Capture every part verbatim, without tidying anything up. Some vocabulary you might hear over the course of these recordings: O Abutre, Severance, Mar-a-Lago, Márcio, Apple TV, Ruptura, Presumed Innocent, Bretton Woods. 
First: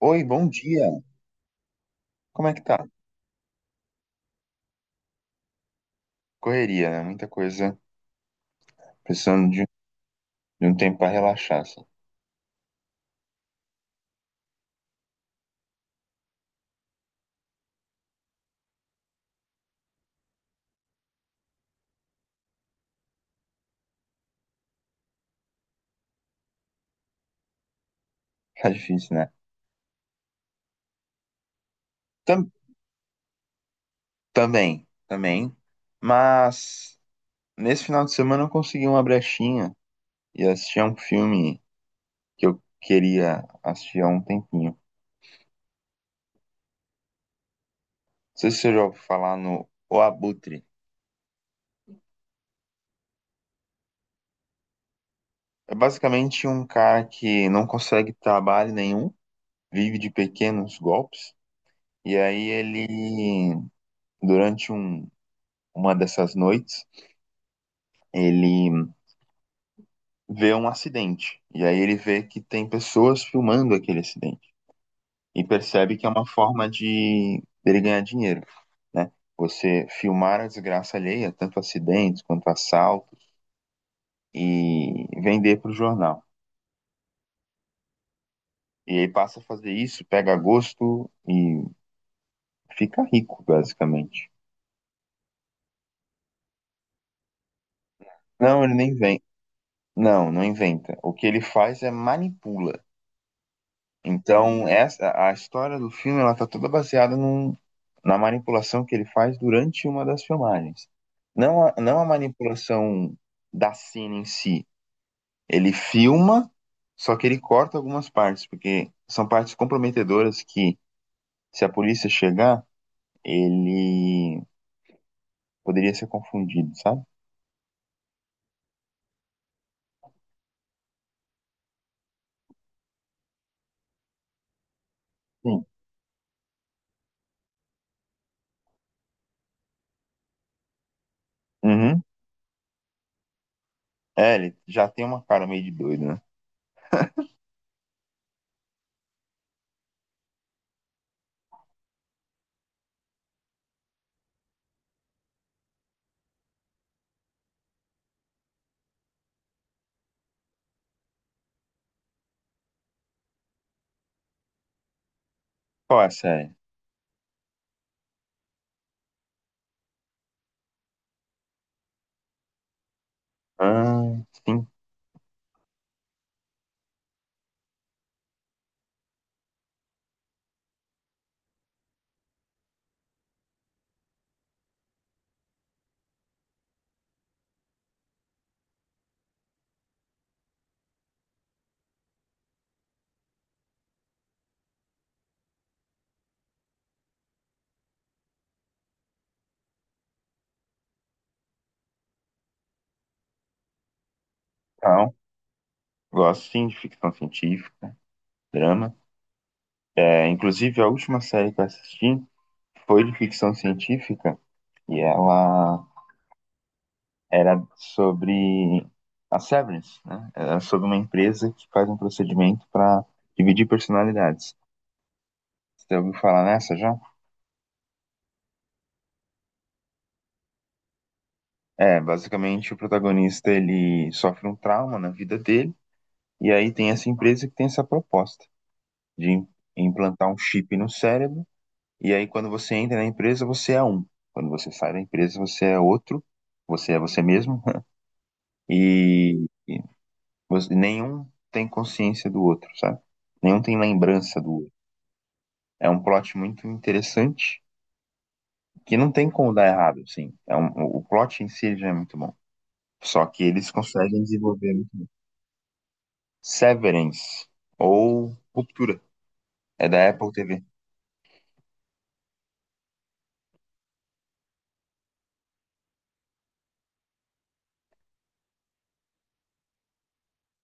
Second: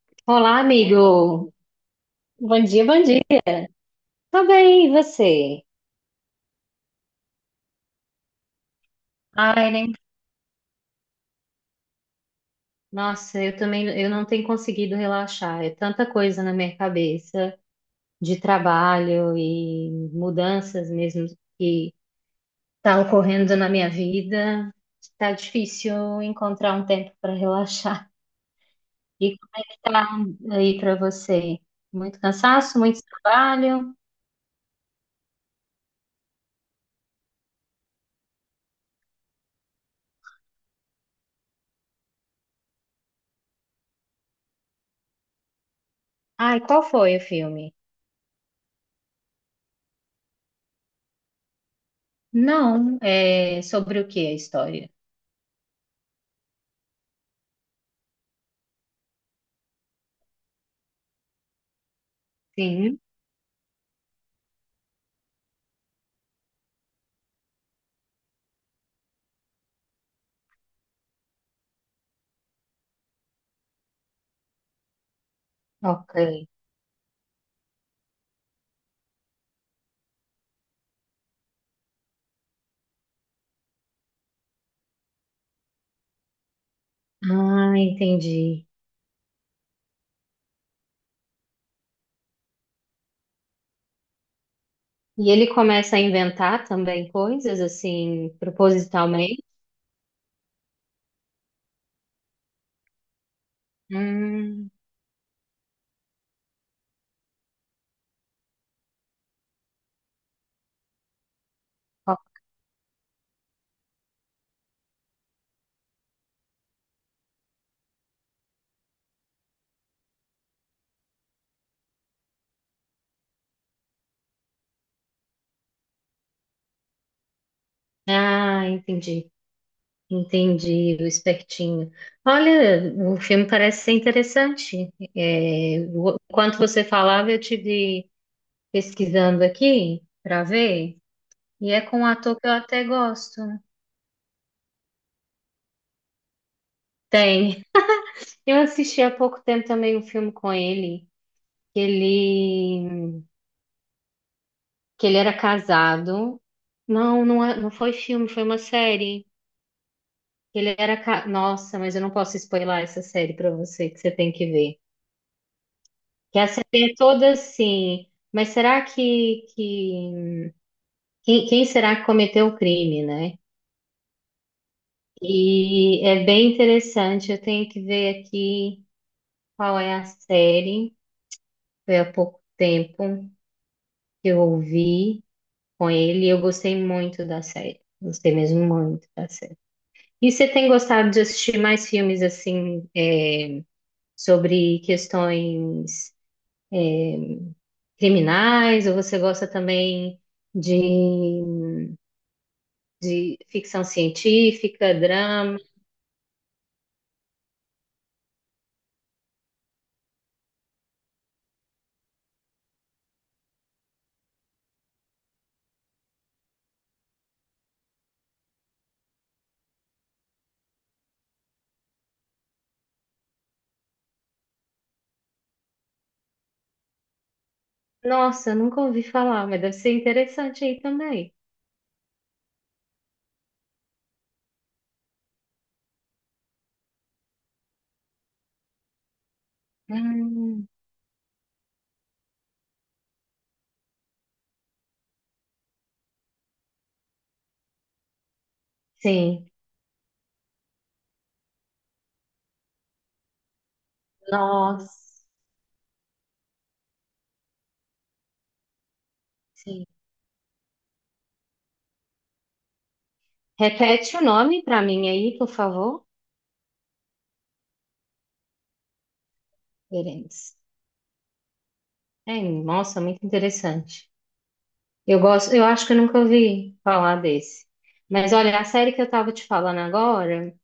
Oi, bom Olá, dia. amigo. Como é que Bom tá? dia, bom dia. Tudo bem, e você? Correria, né? Muita coisa. Precisando de, Ai, nem... de um tempo pra relaxar, assim. Nossa, eu também, eu não tenho conseguido relaxar. É tanta coisa na minha cabeça de trabalho e mudanças mesmo que tá ocorrendo na minha vida. Tá difícil encontrar um tempo para relaxar. Tá difícil, né? E como é que tá aí para você? Muito Tam- cansaço, muito trabalho. também, também. Mas nesse final de semana eu consegui uma brechinha e assisti a um filme que eu queria assistir há um tempinho. Não Ai, qual foi o filme? sei se você já ouviu falar no O Abutre. Não, é sobre o que a história? É basicamente um cara que não consegue trabalho nenhum, vive de pequenos golpes. E aí Sim, ele, durante um- uma dessas noites, ele vê um acidente. E aí ele vê que tem pessoas filmando aquele acidente. E percebe que é ok. uma forma de ele ganhar dinheiro, né? Você filmar a desgraça alheia, tanto acidentes quanto assaltos, e vender para o jornal. Ah, entendi. E aí passa a fazer isso, pega gosto e fica rico, basicamente. E ele começa a inventar também coisas assim, Não, ele nem inventa. propositalmente? Não, não inventa. O que ele faz é manipula. Então, Hum, essa a história do filme ela tá toda baseada num, na manipulação que ele faz durante uma das filmagens. Não a, não a ó. manipulação da cena em si. Ele filma, só que ele corta algumas partes, porque são partes comprometedoras que, se a polícia chegar, ele poderia ser confundido, sabe? ah, entendi. Entendi, o espertinho. Olha, o filme parece ser interessante. Sim. É, o- enquanto você falava, eu tive pesquisando aqui para ver, e é com Uhum. um ator que eu até gosto. É, ele já tem uma cara meio de doido, né? Tem. Eu assisti há pouco tempo também um filme com ele, que ele que ele era casado. Não, não, é- não foi filme, foi uma série. Ele era. ca- Nossa, mas eu não posso spoiler essa série pra você, que você tem que ver. Qual é a Que a série? série é toda assim. Mas será que, que... Quem, quem será que cometeu o crime, né? Ah, sim, E é bem interessante. Eu tenho que ver aqui qual é a série. Foi há pouco tempo que eu ouvi com ele e eu gostei muito da série. Gostei mesmo muito da série. E você tem gostado de assistir mais filmes assim, é, sobre questões criminais, ou você gosta também de, de ficção científica, então, drama? gosto sim de ficção científica, drama. É, inclusive, a última série que eu assisti foi de ficção científica e ela era sobre a Severance, né? Era sobre uma empresa que faz um procedimento para dividir personalidades. Você ouviu falar nessa já? Nossa, eu nunca ouvi falar, mas deve ser interessante aí também. É, basicamente o protagonista ele sofre um trauma na vida dele e aí tem essa empresa que tem essa proposta de im- implantar um Hum, chip no cérebro e aí quando você entra na empresa você é um, quando você sai da empresa você é outro, você é você mesmo. E sim, e você- nenhum tem consciência do outro, sabe? Nenhum tem lembrança do outro. nossa, É um plot muito interessante que não tem como dar sim. errado, assim. É um, o plot em si ele já é muito bom. Só que eles Repete o conseguem nome desenvolver para muito. mim aí, por favor, Severance ou Ruptura. É da Apple Berenice. T V. É, nossa, muito interessante. Eu gosto, eu acho que eu nunca ouvi falar desse. Mas olha, a série que eu tava te falando agora,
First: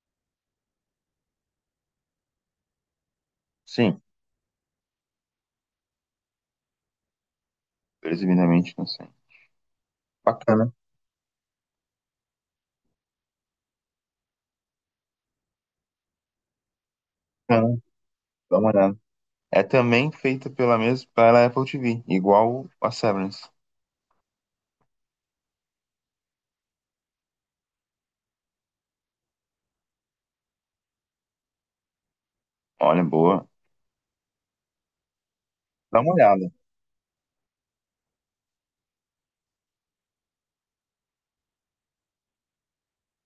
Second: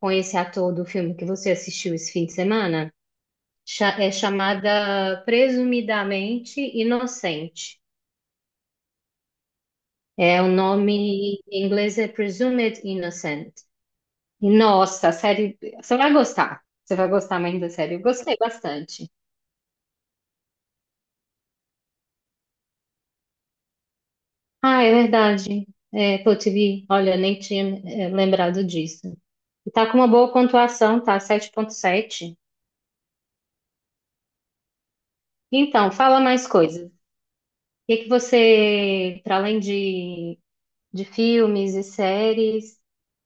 com esse ator do filme que você assistiu esse fim de semana, cha- Sim, é chamada Presumidamente Inocente. presumidamente não sei. É o Bacana, nome em inglês é Presumed Innocent. E nossa, a série, você vai gostar. Você vai gostar mais da bacana, série. Eu gostei dá uma olhada. bastante. É também feita pela mesma, pela Apple T V, igual a Severance. Ah, é verdade. É, Apple T V, olha, nem tinha, é, lembrado disso. E tá com uma boa pontuação, tá? Sete ponto sete. Olha, boa. Então, Dá uma fala mais olhada. coisas. O que é que você, para além de, de filmes e séries,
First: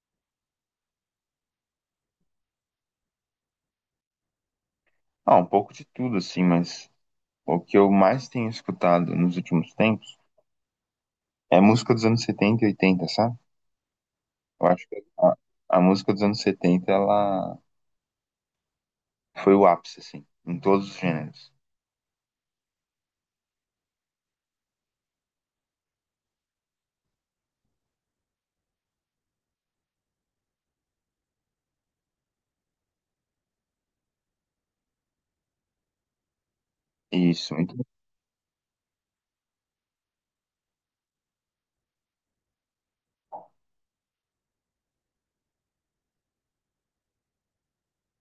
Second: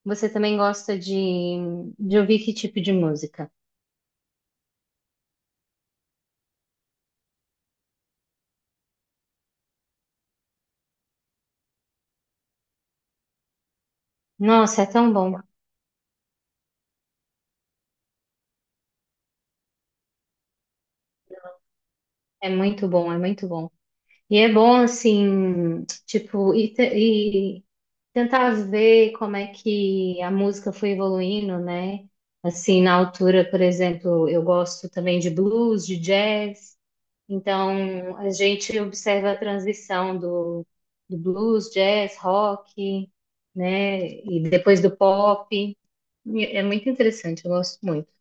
você também gosta de, de ouvir que tipo de música? Ah, um pouco de tudo, assim, mas o que eu mais tenho escutado nos últimos tempos é música dos anos setenta e oitenta, sabe? Eu Nossa, é acho que tão a, bom. a música dos anos setenta ela foi o ápice, assim, em todos os gêneros. É muito bom, é muito bom. E é bom, assim, tipo, e, te- e tentar ver como é que a música foi evoluindo, né? Assim, na altura, por exemplo, eu gosto também de blues, de jazz. Isso. Então, Então, a gente observa a transição do, do blues, jazz, rock, né? E depois do pop. E É muito interessante, eu gosto muito,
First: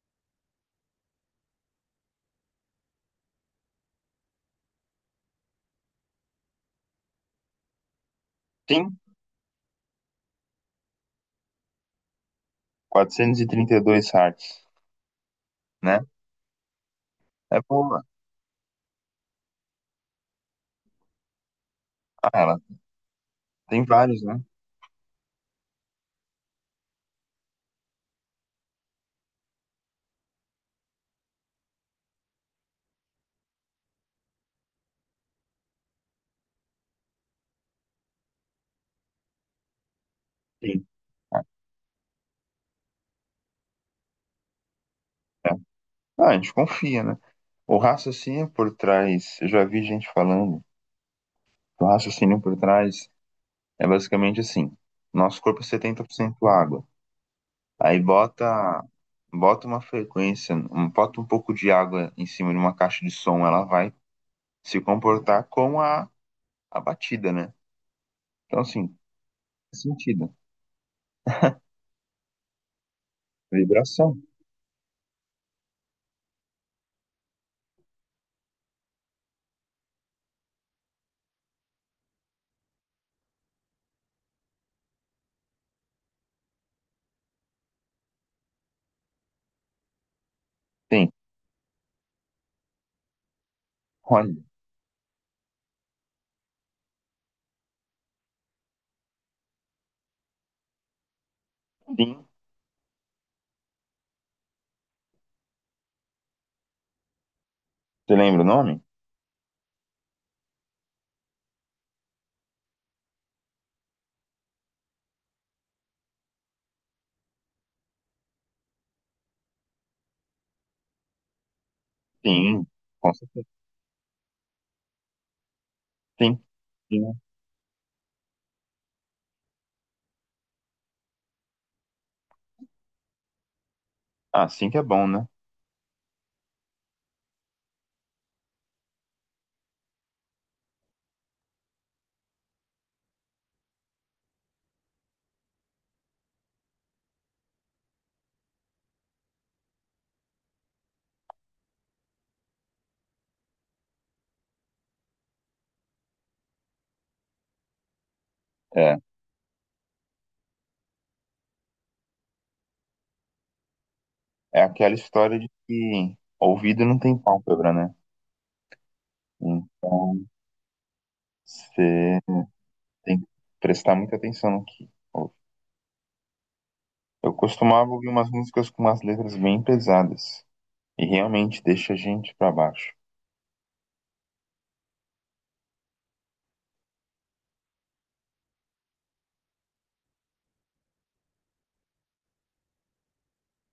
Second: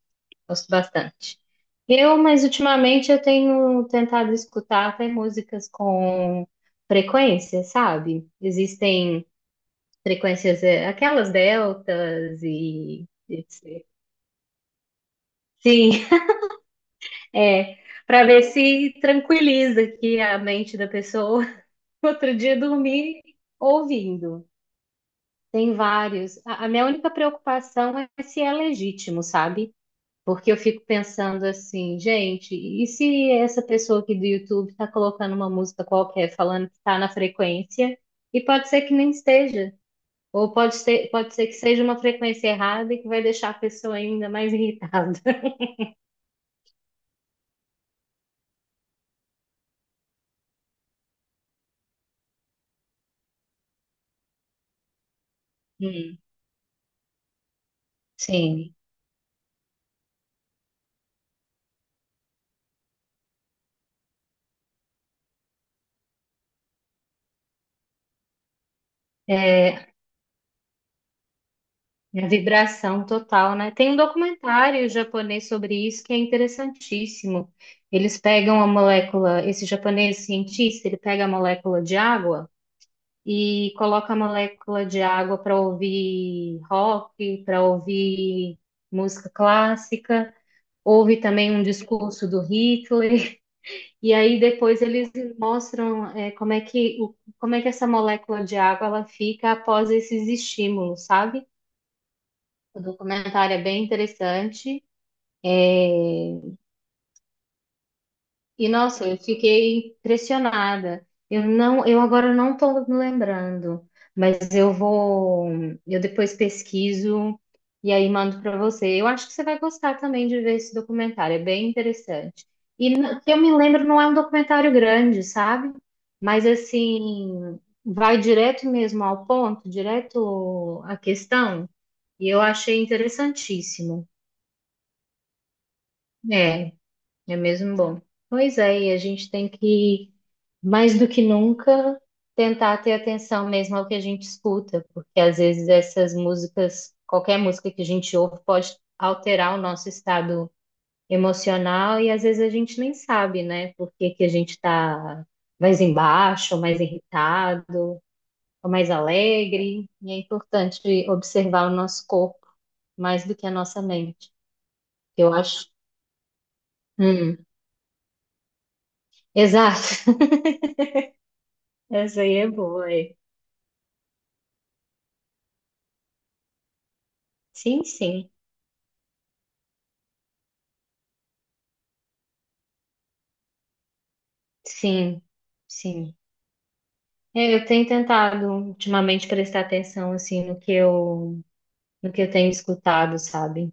gosto bastante. Eu, mas ultimamente eu tenho tentado escutar até músicas com frequência, sabe? sim, Existem frequências, é, aquelas deltas e quatrocentos e trinta e etcétera. dois Hz, Sim, né? É é, boa. para ver se tranquiliza aqui a mente da pessoa. Ah, Outro ela dia dormir tem vários, né? ouvindo. Tem vários. A, a minha única preocupação é se é legítimo, sabe? Porque eu fico pensando assim, gente, e se essa pessoa aqui do YouTube tá colocando uma música qualquer falando que tá na frequência, e pode ser que nem esteja. Ou pode Sim. ser, pode ser que seja uma frequência errada e que vai deixar a pessoa ainda mais irritada. É. Ah, a gente confia, né? O raciocínio por trás, eu já vi gente falando, o raciocínio por trás é basicamente assim, nosso corpo é setenta por Hum, cento água. Aí sim. bota, bota uma frequência, um- bota um pouco de água em cima de uma caixa de som, ela vai se comportar com a, a batida, né? Então, assim, faz É, sentido. A vibração total, né? Tem um Vibração. documentário japonês sobre isso que é interessantíssimo. Eles pegam a molécula, esse japonês cientista, ele pega a molécula de água e coloca a molécula de água para ouvir rock, para ouvir música clássica, Tem. ouve também um discurso do Hitler, e Olha, aí depois eles mostram eh, como é que, o- como é que essa molécula de água ela fica após esses estímulos, sabe? tem. O documentário é bem interessante. É, Você lembra o E nome? nossa, eu fiquei impressionada. Eu não, eu agora não estou me lembrando, mas eu vou, eu depois pesquiso e aí mando para você. Eu acho que você vai gostar também de ver esse documentário, é bem interessante. Tem. E Com n- que eu certeza. me lembro, não é um documentário grande, sabe? Tem. Mas Tem. assim, vai direto mesmo ao ponto, direto à questão, e eu achei interessantíssimo. Ah, sim que é bom, né? É. É mesmo bom. Pois é, e a gente tem que, mais do que nunca, tentar ter atenção mesmo ao que a gente escuta, porque às vezes essas músicas, qualquer música que a gente ouve, pode alterar o nosso estado emocional e às vezes a gente nem sabe, né? Por que que a gente está mais embaixo, ou mais irritado, ou mais É. alegre. E é importante observar o nosso corpo mais do que a nossa mente. É aquela Eu história de acho. que ouvido não tem Hum, pálpebra, né? exato. Então, você Essa aí é boa, é. tem que prestar muita atenção no que ouve. Eu Sim, costumava ouvir umas sim. músicas com umas letras bem pesadas. E realmente deixa a gente pra baixo. Sim, sim. É, Eu tenho tentado ultimamente prestar atenção assim no que eu no que eu tenho escutado, sabe?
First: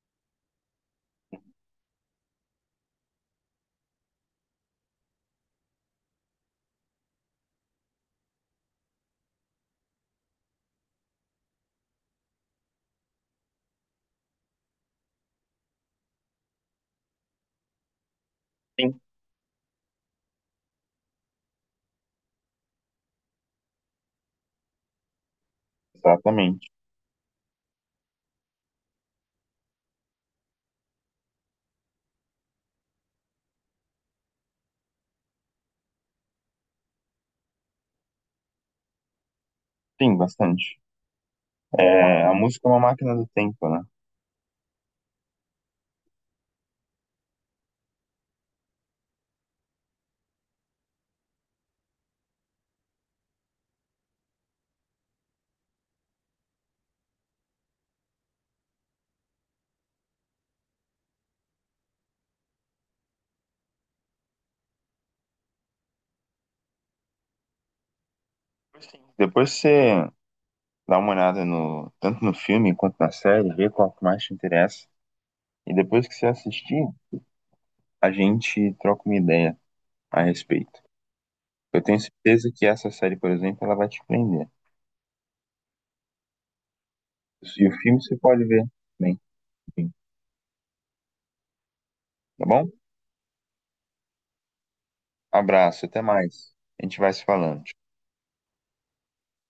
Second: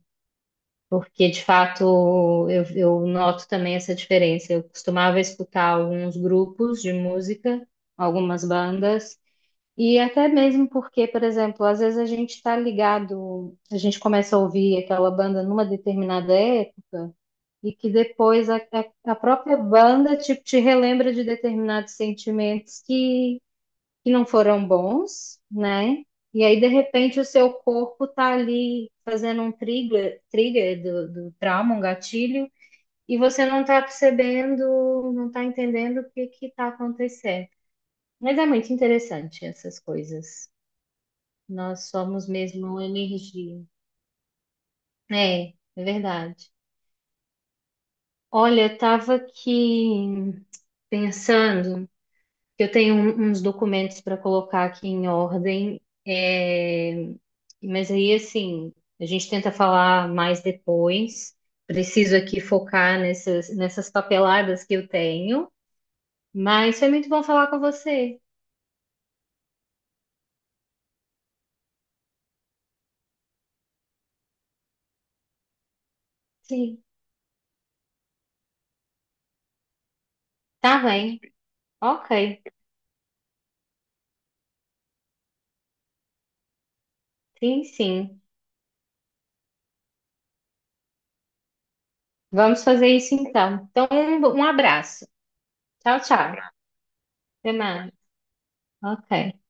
Porque de fato eu, eu noto também essa diferença. Eu costumava escutar alguns grupos de música, algumas bandas, e até mesmo porque, por exemplo, às vezes a gente está ligado, a gente começa a ouvir aquela banda numa determinada época. E que depois a, Sim. a, a própria banda tipo, te relembra de determinados sentimentos que, que não foram bons, né? E aí, Exatamente. de repente, o seu corpo tá ali fazendo um trigger, trigger do, do trauma, um gatilho, e você não tá percebendo, não tá entendendo o que que tá acontecendo. Mas é muito interessante essas Sim, coisas. bastante. Nós É, somos a música mesmo é uma uma máquina do energia. tempo, né? É, é verdade. Olha, eu tava aqui pensando Eu tenho um- uns documentos para colocar aqui em ordem, é, mas aí, assim, a gente tenta falar mais depois. Preciso aqui focar nessas, nessas papeladas que eu tenho, mas foi muito bom falar com você. Sim. Depois você dá uma olhada no, tanto no filme quanto na série, vê qual que mais te interessa. E depois que você Sim, assistir, a gente troca uma ideia a tá respeito. bem. Eu tenho Ok, certeza que essa série, por exemplo, ela vai te prender. E sim, o filme você sim. pode ver também. Enfim. Tá Vamos bom? fazer isso então. Então, um, um abraço. Abraço, Tchau, até tchau. mais. A gente vai se Até falando. mais. Ok.